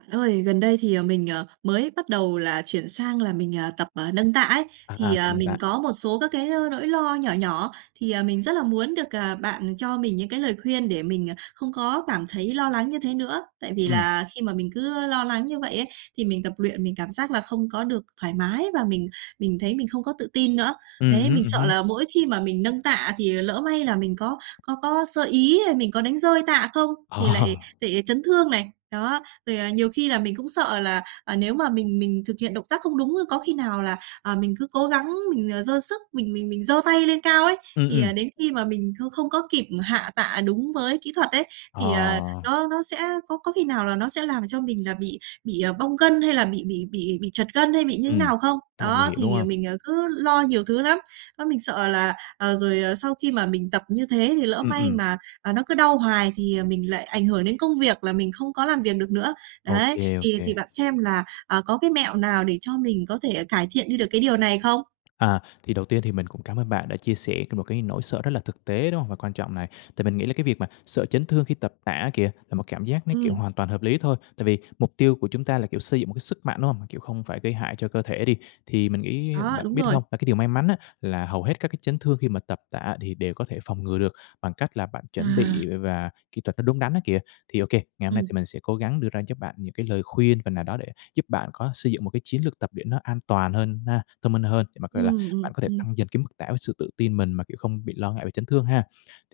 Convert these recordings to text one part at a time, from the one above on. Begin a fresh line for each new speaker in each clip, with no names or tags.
Bạn ơi, gần đây thì, ờ, mình, ờ, mới bắt đầu là chuyển sang là mình, à, tập, à, nâng tạ ấy. Thì,
À, tập
à,
nâng tạ.
mình có một số các cái, a, nỗi lo nhỏ nhỏ thì, à, mình rất là muốn được, à, bạn, ừm, cho mình những cái lời khuyên để mình, à, không có cảm thấy lo lắng như thế nữa. Tại vì
Ừm.
là khi mà mình cứ, ơ, lo lắng như vậy ấy, thì mình tập luyện, mình cảm giác là không có được thoải mái và mình mình thấy mình không có tự tin nữa.
Ừ
Đấy,
hứm,
mình
ừ
sợ
hứm.
là mỗi khi mà mình nâng tạ thì lỡ may là mình có có có sơ ý, mình có đánh rơi tạ không thì lại
Ờ.
lại chấn thương này. Đó. Rồi, à, nhiều khi là mình cũng sợ là, à, nếu mà mình mình thực hiện động tác không đúng, a, có khi nào là, à, mình cứ cố gắng mình, ờ, giơ sức, mình mình mình giơ tay lên cao ấy,
Ừm,
thì,
ừm.
à, đến khi mà mình không không có kịp hạ tạ đúng với kỹ thuật ấy,
Ờ.
thì, ờ, nó nó sẽ có có khi nào là nó sẽ làm cho mình là bị bị, à, bong gân hay là bị bị bị bị trật gân hay bị như thế
Ừm.
nào không?
Rất là nguy
Đó,
hiểm, đúng
thì, à,
không?
mình, à, cứ lo nhiều thứ lắm. Đó mình sợ là, ờ, rồi, ờ, sau khi mà mình tập như thế thì lỡ
Ừm,
may
ừm.
mà, à, nó cứ đau hoài thì, à, mình lại ảnh hưởng đến công việc là mình không có làm việc được nữa.
Ô
Đấy,
kê, ô
thì thì
kê.
bạn xem là, à, có cái mẹo nào để cho mình có thể, à, cải thiện đi được cái điều này không?
À, thì đầu tiên thì mình cũng cảm ơn bạn đã chia sẻ cái một cái nỗi sợ rất là thực tế, đúng hông? Và quan trọng này, tại mình nghĩ là cái việc mà sợ chấn thương khi tập tạ á kìa là một cảm giác nó, kiểu,
Ừm.
hoàn toàn hợp lý thôi. Tại vì mục tiêu của chúng ta là, kiểu, xây dựng một cái sức mạnh hông? Mà, kiểu, không phải gây hại cho cơ thể đi. Thì mình nghĩ
Đó,
bạn
đúng
biết
rồi.
hông? Và cái điều may mắn á là hầu hết các cái chấn thương khi mà tập tạ thì đều có thể phòng ngừa được bằng cách là bạn chuẩn
À.
bị v và kỹ thuật nó đúng đắn á kìa. Thì ô kê, ngày hôm nay thì
Ừm.
mình sẽ cố gắng đưa ra giúp bạn những cái lời khuyên phần nào đó để giúp bạn có xây dựng một cái chiến lược tập luyện nó an toàn hơn ha, thông minh hơn, để mà, gọi là,
Ừm, ừm,
bạn có thể
ừm.
tăng dần cái mức tạ với sự tự tin, mình mà, kiểu, không bị lo ngại về chấn thương ha.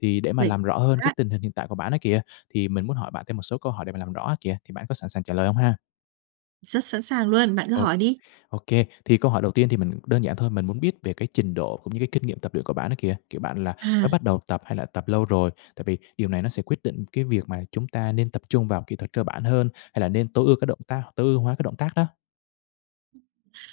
Thì để mà
Vậy
làm rõ hơn cái
[unintelligible]
tình hình hiện tại của bạn á kìa, thì mình muốn hỏi bạn thêm một số câu hỏi để mà làm rõ á kìa, thì bạn có sẵn sàng trả lời hông ha?
Rất sẵn sàng luôn, bạn cứ
Ô
hỏi đi.
ô kê. Thì câu hỏi đầu tiên thì mình đơn giản thôi, mình muốn biết về cái trình độ cũng như cái kinh nghiệm tập luyện của bạn ấy kìa. Kiểu bạn là mới
À.
bắt đầu tập hay là tập lâu rồi? Tại vì điều này nó sẽ quyết định cái việc mà chúng ta nên tập trung vào kỹ thuật cơ bản hơn hay là nên tối ưu cái động tác tối ưu hóa cái động tác á.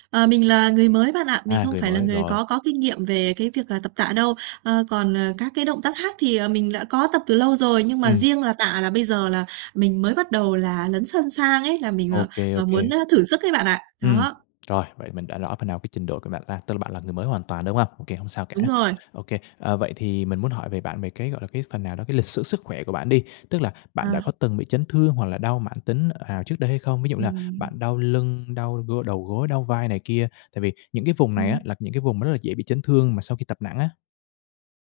Ờ, mình là người mới bạn ạ. Mình
À,
không
người
phải là
mới,
người
rồi.
có có kinh nghiệm về cái việc, à, tập tạ đâu. Ờ, còn các cái động tác khác thì, à, mình đã có tập từ lâu rồi, nhưng mà
Ừm.
riêng là tạ là bây giờ là mình mới bắt đầu là lấn sân sang ấy, là mình,
Ô kê, ô
ờ, muốn,
kê.
ơ, thử sức ấy bạn ạ!
Ừm,
Đó.
rồi, vậy mình đã rõ phần nào cái trình độ của bạn ha, tức là bạn là người mới hoàn toàn, đúng hông? Ô kê, không sao cả.
Đúng rồi.
Ô kê. À, vậy thì mình muốn hỏi về bạn về cái, gọi là, cái phần nào đó cái lịch sử sức khỏe của bạn đi. Tức là bạn đã
À.
có từng bị chấn thương hoặc là đau mãn tính, ờ, ào trước đây hay không? Ví dụ như là
Ừm.
bạn đau lưng, đau gô đầu gối, đau vai này kia tại vì những cái vùng này á
Ừm.
là những cái vùng rất là dễ bị chấn thương mà sau khi tập nặng á.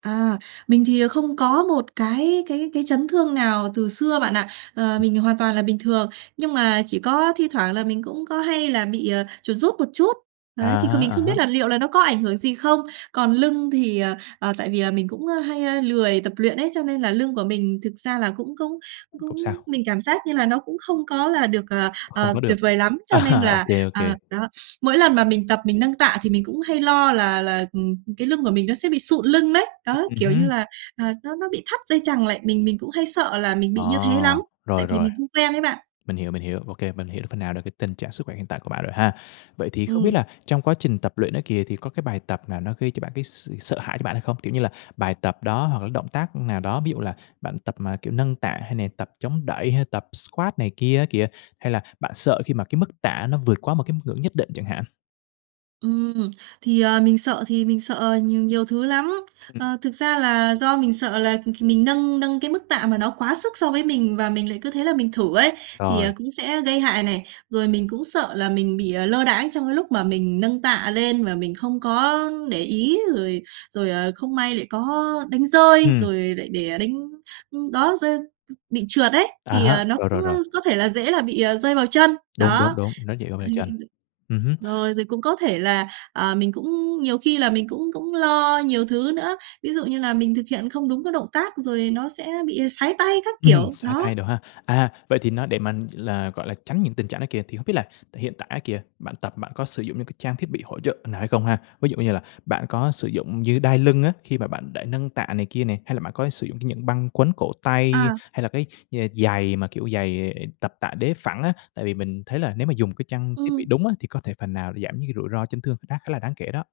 À, mình thì không có một cái cái cái chấn thương nào từ xưa bạn ạ. Ờ, mình hoàn toàn là bình thường. Nhưng mà chỉ có thi thoảng là mình cũng có hay là bị, à, chuột rút một chút.
À
Đấy, thì kh
há,
mình không
à
biết
há.
là liệu là nó có ảnh hưởng gì không? Còn lưng thì, ờ, ờ, tại vì là mình cũng, a, hay lười tập luyện ấy, cho nên là lưng của mình thực ra là cũng cũng cũng
Không sao.
mình cảm giác như là nó cũng không có là được, ờ,
Không
ờ,
có được.
tuyệt vời lắm. Cho nên
À, ô
là,
kê, ô kê!
à, đó, mỗi lần mà mình tập mình nâng tạ thì mình cũng hay lo là là cái lưng của mình nó sẽ bị sụn lưng đấy. Đó,
Ừ
kiểu, như
hứ.
là, ờ, nó nó bị thắt dây chằng lại, mình mình cũng hay sợ là mình
Ờ,
bị như thế lắm tại
rồi,
vì
rồi.
mình không quen ấy bạn.
Mình hiểu, mình hiểu. Ô kê, mình hiểu phần nào được cái tình trạng sức khỏe hiện tại của bạn rồi ha. Vậy thì không biết
Ừm.
là trong quá trình tập luyện đó kìa thì có cái bài tập nào nó gây cho bạn cái s sợ hãi cho bạn hay không? Kiểu như là, bài tập đó hoặc là động tác nào đó, ví dụ là bạn tập mà kiểu nâng tạ hay nè tập chống đẩy hay tập squat này kia á kìa? Hay là bạn sợ khi mà cái mức tạ nó vượt quá một cái ngưỡng nhất định chẳng hạn?
Ừm, thì, ờ, mình sợ thì mình sợ, ờ, nhiều thứ lắm.
Ừm.
Ờ, thực ra là do mình sợ là, kh mình nâng nâng cái mức tạ, mà nó quá sức so với mình và mình lại cứ thế là mình thử ấy, thì,
Rồi.
à, cũng sẽ gây hại này. Rồi mình cũng sợ là mình bị, ờ, lơ đãng trong cái lúc mà mình nâng tạ lên và mình không có để ý rồi rồi, à, không may lại có đánh rơi,
Ừm.
rồi lại để đánh ưm, đó, rơi bị trượt ấy,
À
thì,
há,
ờ, nó
rồi, rồi,
cũng, ơ,
rồi.
có thể là dễ là bị, ờ, rơi vào chân.
Đúng, đúng
Đó.
đúng, nó dễ rơi vào
Hay
chân.
[unintelligible]
Ừ hứm.
Rồi rồi cũng có thể là, ờ, mình cũng nhiều khi là mình cũng cũng lo nhiều thứ nữa. Ví dụ như là mình thực hiện không đúng các động tác rồi nó sẽ bị sái tay các
Ừm,
kiểu.
sái
Đó.
tay đồ ha. À, vậy thì nó để mà là, gọi là, tránh những tình trạng đó kìa, thì hông biết là tại hiện tại á kìa, bạn tập bạn có sử dụng những cái trang thiết bị hỗ trợ nào hay không ha? Ví dụ như là bạn có sử dụng dây đai lưng á, khi mà bạn để nâng tạ này kia nè, hay là bạn có sử dụng cái những băng quấn cổ tay,
À.
hay là cái như là giày mà, kiểu, giày tập tạ đế phẳng á. Tại vì mình thấy là nếu mà dùng cái trang thiết bị
Ừm.
đúng á thì có thể phần nào để giảm những cái rủi ro chấn thương khác khá là đáng kể đó.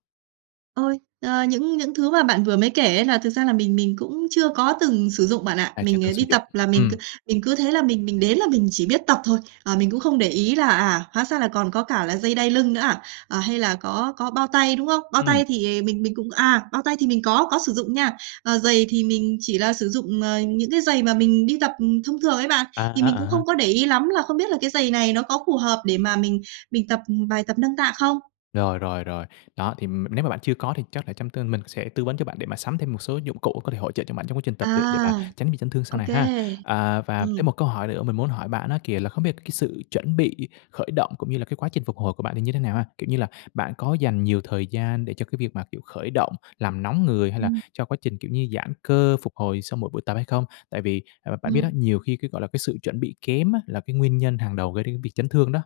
Ôi, ờ, những những thứ mà bạn vừa mới kể ấy là thực ra là mình mình cũng chưa có từng sử dụng bạn ạ,
À, chưa
mình,
từng
ờ,
sử
đi
dụng.
tập là mình c
Ừm.
mình cứ thế là mình mình đến là mình chỉ biết tập thôi, à, mình cũng không để ý là, à, hóa ra là còn có cả là dây đai lưng nữa à? À, hay là có có bao tay, đúng không? Bao
Ừm.
tay thì, à, mình mình cũng à, bao tay thì mình có, có sử dụng nha, ờ, giày thì mình chỉ là sử dụng, ờ, những cái giày mà mình đi tập thông thường ấy bạn,
A
thì
há,
mình cũng
à há.
không có để ý lắm là không biết là cái giày này nó có phù hợp để mà mình mình tập bài tập nâng tạ không?
Rồi, rồi, rồi. Đó, thì m nếu mà bạn chưa có thì chắc là trong tương mình sẽ tư vấn cho bạn, để mà sắm thêm một số dụng cụ có thể hỗ trợ cho bạn trong quá trình tập luyện, để mà
À,
tránh bị chấn thương sau
ô
này ha.
kê,
À, và thêm một
ừm.
câu hỏi nữa mình muốn hỏi bạn á kìa, là không biết là cái sự chuẩn bị khởi động cũng như là cái quá trình phục hồi của bạn thì như thế nào ha? Kiểu như là bạn có dành nhiều thời gian để cho cái việc mà, kiểu, khởi động làm nóng người, hay là
Ừm.
cho quá trình, kiểu như, giãn cơ phục hồi sau mỗi buổi tập hay không? Tại vì à, mà bạn biết á,
Ừm.
nhiều khi cái, gọi là, cái sự chuẩn bị kém á, là cái nguyên nhân hàng đầu gây đến việc chấn thương đó.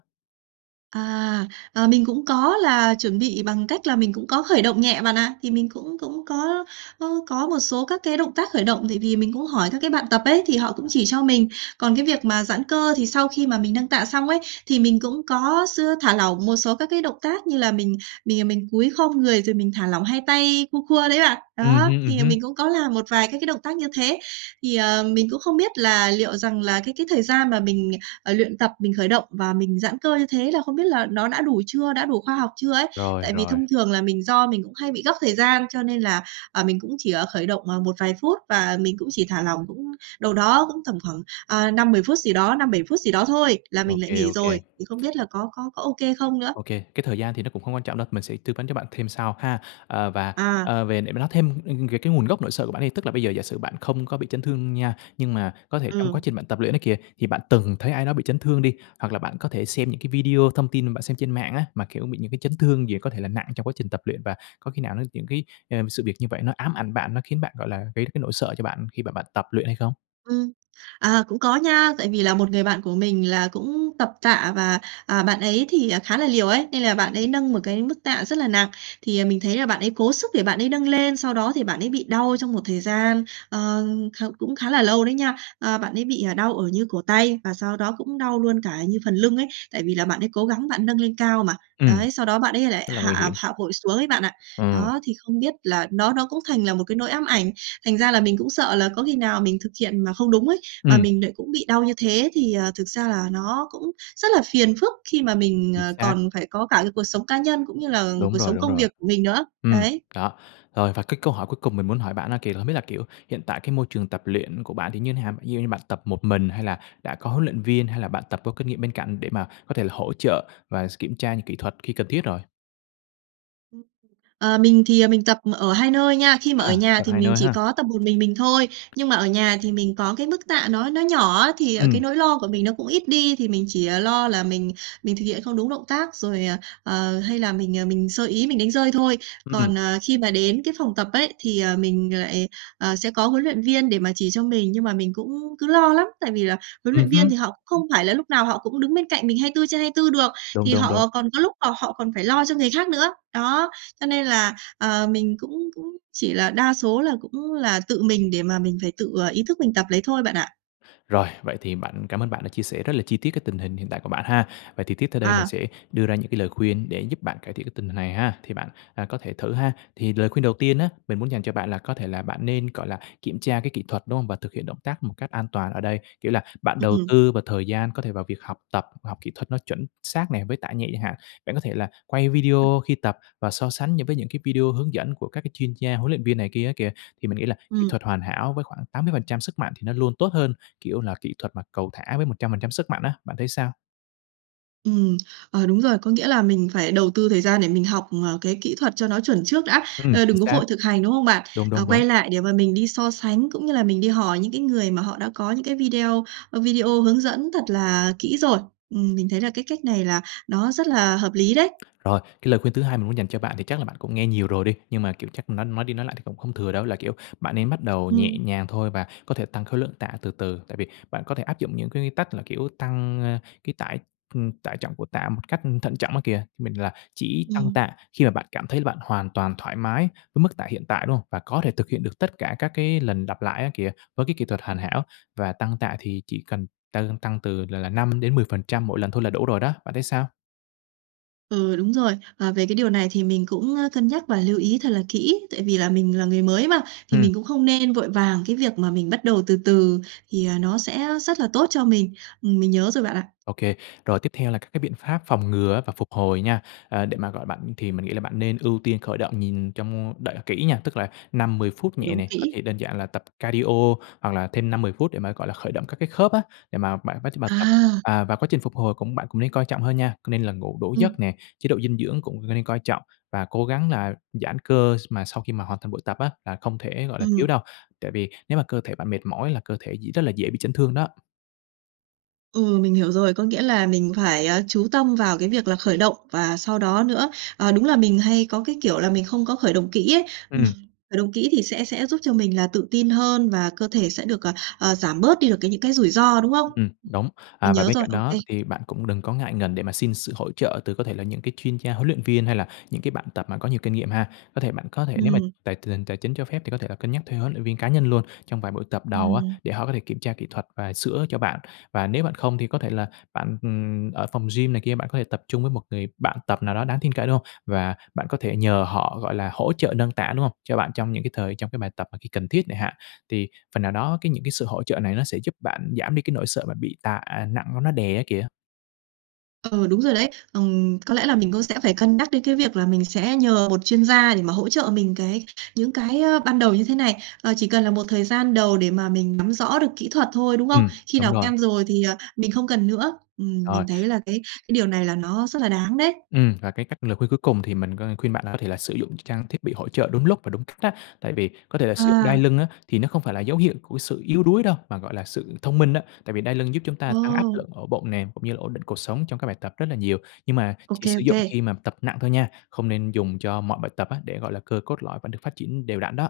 À, ờ, mình cũng có là chuẩn bị bằng cách là mình cũng có khởi động nhẹ bạn ạ. Thì mình cũng cũng có có có một số các cái động tác khởi động tại vì mình cũng hỏi các cái bạn tập ấy, thì họ cũng chỉ cho mình, còn cái việc mà giãn cơ thì sau khi mà mình nâng tạ xong ấy, thì mình cũng có x thả lỏng một số các cái động tác như là mình mình, à, mình cúi khom người, rồi mình thả lỏng hai tay khua khua đấy bạn.
Ừm
Đó,
hưm, ừm
thì là
hứm.
mình cũng có làm một vài các cái động tác như thế, thì, ờ, mình cũng không biết là liệu rằng là cái cái thời gian mà mình, ờ, luyện tập mình khởi động và mình giãn cơ như thế là không biết là nó đã đủ chưa? Đã đủ khoa học chưa ấy?
Rồi,
Tại vì
rồi.
thông thường là mình do mình cũng hay bị gấp thời gian cho nên là, ờ, mình cũng chỉ ở khởi động, ờ, một vài phút và mình cũng chỉ thả lỏng cũng đầu đó cũng tầm khoảng, ờ, 5-10 phút gì đó, 5-7 phút gì đó thôi là
Ô
mình lại
kê,
nghỉ
ô kê.
rồi, thì không biết là có có có ô kê không nữa?
Ô kê, cái thời gian thì nó cũng hông quan trọng đâu, mình sẽ tư vấn cho bạn thêm sau ha. Ờ, và,
À.
ờ, về để mà nói thêm, ừm, về cái nguồn gốc nỗi sợ của bạn đi, tức là bây giờ giả sử bạn không có bị chấn thương nha, nhưng mà có thể trong quá
Ừm.
trình bạn tập luyện ấy kìa, thì bạn từng thấy ai đó bị chấn thương đi, hoặc là bạn có thể xem những cái video thông tin mà bạn xem trên mạng á, mà, kiểu, bị những cái chấn thương gì có thể là nặng trong quá trình tập luyện, và có khi nào nó những cái, ừm, sự việc như vậy nó ám ảnh bạn, nó khiến bạn, gọi là, gây ra cái nỗi sợ cho bạn khi mà bạn tập luyện hay không?
Ừm, à, cũng có nha, tại vì là một người bạn của mình là cũng tập tạ và, à, bạn ấy thì, à, khá là liều ấy, nên là bạn ấy nâng một cái mức tạ rất là nặng. Thì, à, mình thấy là bạn ấy cố sức để bạn ấy nâng lên, sau đó thì bạn ấy bị đau trong một thời gian, ờ, kh cũng khá là lâu đấy nha. Ờ, bạn ấy bị, à, đau ở như cổ tay và sau đó cũng đau luôn cả như phần lưng ấy, tại vì là bạn ấy cố gắng bạn nâng lên cao mà,
Ừm.
đấy, sau đó bạn ấy lại
Rất là nguy
hạ
hiểm.
hạ vội xuống ấy bạn ạ.
Ừm.
Đó, thì không biết là nó nó cũng thành là một cái nỗi ám ảnh, thành ra là mình cũng sợ là có khi nào mình thực hiện mà không đúng ấy, mà
Ừm.
mình nại cũng bị đau như thế thì, ờ, thực ra là nó cũng rất là phiền phức khi mà mình,
Chính
ờ,
xác.
còn phải có cả cái cuộc sống cá nhân cũng như là
Đúng
cuộc
rồi,
sống
đúng
công
rồi.
việc của mình nữa.
Ừm,
Đấy.
đó, rồi. Và cái câu hỏi cuối cùng mình muốn hỏi bạn á kìa là không biết là, kiểu, hiện tại cái môi trường tập luyện của bạn thì như nào? Ví dụ như bạn tập một mình hay là đã có huấn luyện viên, hay là bạn tập có kinh nghiệm bên cạnh, để mà có thể là hỗ trợ và s kiểm tra những kỹ thuật khi cần thiết rồi?
Ờ, mình thì, à, mình tập ở 2 nơi nha, khi mà ở
À,
nhà
tập
thì
2
mình
nơi
chỉ
ha.
có tập một mình mình thôi, nhưng mà ở nhà thì mình có cái mức tạ nó nó nhỏ á, thì cái
Ừm.
nỗi lo của mình nó cũng ít đi, thì mình chỉ, à, lo là mình mình thực hiện không đúng động tác, rồi, à, ờ, hay là mình, à, mình sơ ý mình đánh rơi thôi.
Ừm.
Còn, ờ, khi mà đến cái phòng tập ấy, thì, ờ, mình lại, ờ, sẽ có huấn luyện viên để mà chỉ cho mình nhưng mà mình cũng cứ lo lắm. Tại vì là huấn
Ừm
luyện viên
hứm.
thì họ cũng không phải là lúc nào họ cũng đứng bên cạnh mình 24/24 được,
Đúng,
thì
đúng, đúng.
họ còn có lúc là họ còn phải lo cho người khác nữa, đó. Cho nên là, ờ, mình cũng cũng chỉ là đa số là cũng là tự mình, để mà mình phải tự, ờ, ý thức mình tập lấy thôi bạn ạ.
Rồi, vậy thì bạn cảm ơn bạn đã chia sẻ rất là chi tiết cái tình hình hiện tại của bạn ha, vậy thì tiếp theo đây mình
À.
sẽ đưa ra những cái lời khuyên, để giúp bạn cải thiện cái tình hình này ha, thì bạn, à, có thể thử ha. Thì lời khuyên đầu tiên á, mình muốn dành cho bạn là có thể là bạn nên, gọi là, kiểm tra cái kỹ thuật, đúng hông, và thực hiện động tác một cách an toàn ở đây, kiểu, là bạn đầu
Ừm.
tư vào thời gian có thể vào việc học tập, học kỹ thuật nó chuẩn xác nè với tạ nhẹ chẳng hạn. Bạn có thể là quay
[unintelligible]
video khi tập và so sánh những với những cái video hướng dẫn của các cái chuyên gia, huấn luyện viên này kia á kìa, thì mình nghĩ là kỹ
Ừm.
thuật hoàn hảo với khoảng 80% sức mạnh thì nó luôn tốt hơn, kiểu, là kỹ thuật mà cầu thả với 100% sức mạnh á, bạn thấy sao?
Ừm, ờ, đúng rồi, có nghĩa là mình phải đầu tư thời gian để mình học, ờ, cái kỹ thuật cho nó chuẩn trước đã,
Ừm,
ơ,
chính
đừng có
xác.
vội thực hành, đúng không bạn?
Đúng,
Ờ,
đúng, đúng.
quay lại để mà mình đi so sánh, cũng như là mình đi hỏi những cái người mà họ đã có những cái video, ơ, video hướng dẫn thật là kỹ rồi, ừm, mình thấy là cái cách này là nó rất là hợp lý đấy.
Rồi, cái lời khuyên thứ hai mình muốn dành cho bạn thì chắc là bạn cũng nghe nhiều rồi đi, nhưng mà, kiểu, chắc nói nói đi, nói lại thì cũng không thừa đâu, là, kiểu, bạn nên bắt đầu nhẹ
Ừm.
nhàng thôi và có thể tăng khối lượng tạ từ từ. Tại vì bạn có thể áp dụng những cái quy tắc là, kiểu, tăng, a, cái tải, ừm, tải trọng của tạ một cách thận trọng á kìa, mình là chỉ tăng
Ừm.
tạ khi mà bạn cảm thấy bạn hoàn toàn thoải mái với mức tạ hiện tại, đúng hông? Và có thể thực hiện được tất cả các cái lần lặp lại á kìa, với cái kỹ thuật hoàn hảo và tăng tạ thì chỉ cần tăng lên tăng từ là là 5-10% mỗi lần thôi là đủ rồi đó, bạn thấy sao?
Ừ, đúng rồi. Ờ, về cái điều này thì mình cũng, ơ, cân nhắc và lưu ý thật là kỹ, tại vì là mình là người mới mà, thì
Ừm.
mình cũng không nên vội vàng, cái việc mà mình bắt đầu từ từ thì, ờ, nó sẽ rất là tốt cho mình. Mình nhớ rồi bạn ạ.
Ô kê. Rồi tiếp theo là các cái biện pháp phòng ngừa á và phục hồi nha, à, để mà gọi bạn thì mình nghĩ là bạn nên ưu tiên khởi động nhìn trong đợi kỹ nha, tức là 5-10 phút nhẹ
Đúng
nè, có
kỹ.
thể đơn giản là tập cardio hoặc là thêm 5-10 phút để mà gọi là khởi động các cái khớp á, để mà bạn quá trình mà tập,
À.
à, và quá trình phục hồi cũng bạn cũng nên coi trọng hơn nha, nên là ngủ đủ
Ừ.
giấc nè. Chế độ dinh dưỡng cũng nên coi trọng và cố gắng là giãn cơ s mà sau khi mà hoàn thành buổi tập á là không thể gọi là thiếu
Ừm.
đâu, tại vì nếu mà cơ thể bạn mệt mỏi là cơ thể dị rất là dễ bị chấn thương đó.
Ừ, mình hiểu rồi. Có nghĩa là mình phải, à, chú tâm vào cái việc là khởi động và sau đó nữa, ờ, đúng là mình hay có cái kiểu là mình không có khởi động kỹ ấy, ừ.
Ừm.
Khởi động kỹ thì sẽ sẽ giúp cho mình là tự tin hơn và cơ thể sẽ được, à, à, giảm bớt đi được cái những cái rủi ro, đúng không? Ừ,
Ừm, đúng.
mình
À, và
nhớ
bên
rồi,
cạnh
ô
đó
kê.
thì bạn cũng đừng có ngại ngần để mà xin sự hỗ trợ từ có thể là những cái chuyên gia huấn luyện viên hay là những cái bạn tập mà có nhiều kinh nghiệm ha. Có thể bạn có thể nếu mà
Ừm.
tài tình hình tài chính cho phép thì có thể là cân nhắc thuê huấn luyện viên cá nhân luôn, trong vài buổi tập đầu á,
Ừm.
để họ có thể kiểm tra kỹ thuật và sửa cho bạn. Và nếu bạn không thì có thể là bạn, ừm, ở phòng gym này kia, bạn có thể tập chung với một người bạn tập nào đó đáng tin cậy, đúng không? Và bạn có thể nhờ họ gọi là hỗ trợ nâng tạ, đúng không? Cho bạn trong những cái thời trong cái bài tập khi cần thiết chẳng hạn, thì phần nào đó cái những cái sự hỗ trợ này nó sẽ giúp bạn giảm đi cái nỗi sợ bị tạ nặng nó đè, á, kìa.
Ờ, đúng rồi đấy. Ừm, có lẽ là mình cũng sẽ phải cân nhắc đến cái việc là mình sẽ nhờ một chuyên gia để mà hỗ trợ mình cái những cái, ờ, ban đầu như thế này. Ờ, chỉ cần là một thời gian đầu để mà mình nắm rõ được kỹ thuật thôi, đúng không?
Ừm,
Khi
đúng
nào
rồi.
quen rồi thì, ờ, mình không cần nữa. Ừm,
Rồi.
mình thấy là cái cái điều này là nó rất là đáng đấy.
Ừm, và cái cách lời khuyên cuối cùng thì mình có khuyên bạn là có thể là sử dụng trang thiết bị hỗ trợ đúng lúc và đúng cách á. Tại vì có thể là sử dụng đai
À.
lưng á thì nó không phải là dấu hiệu của sự yếu đuối đâu, mà gọi là sự thông minh á. Tại vì đai lưng giúp chúng ta tăng áp
Ồ.
lực ở bụng nè cũng như là ổn định cột sống trong các bài tập rất là nhiều nhưng mà
Ô
chỉ
kê,
sử
ô
dụng
kê.
khi mà tập nặng thôi nha, không nên dùng cho mọi bài tập á, để gọi là cơ cốt lõi vẫn được phát triển đều đặn đó.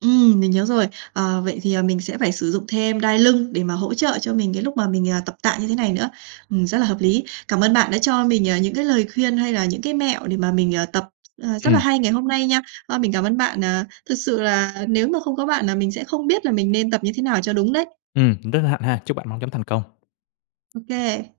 Ừm, mình nhớ rồi. Ờ, vậy thì, ờ, mình sẽ phải sử dụng thêm đai lưng để mà hỗ trợ cho mình cái lúc mà mình, ờ, tập tạ như thế này nữa. Ừm, rất là hợp lý, cảm ơn bạn đã cho mình, à, những cái lời khuyên hay là những cái mẹo để mà mình, à, tập à, rất là
Ừm.
hay ngày hôm nay nha. Ờ, mình cảm ơn bạn, à, thực sự là nếu mà không có bạn là mình sẽ không biết là mình nên tập như thế nào cho đúng đấy.
Ừm, rất hân hạnh ha, chúc bạn mau chóng thành công.
Ô kê.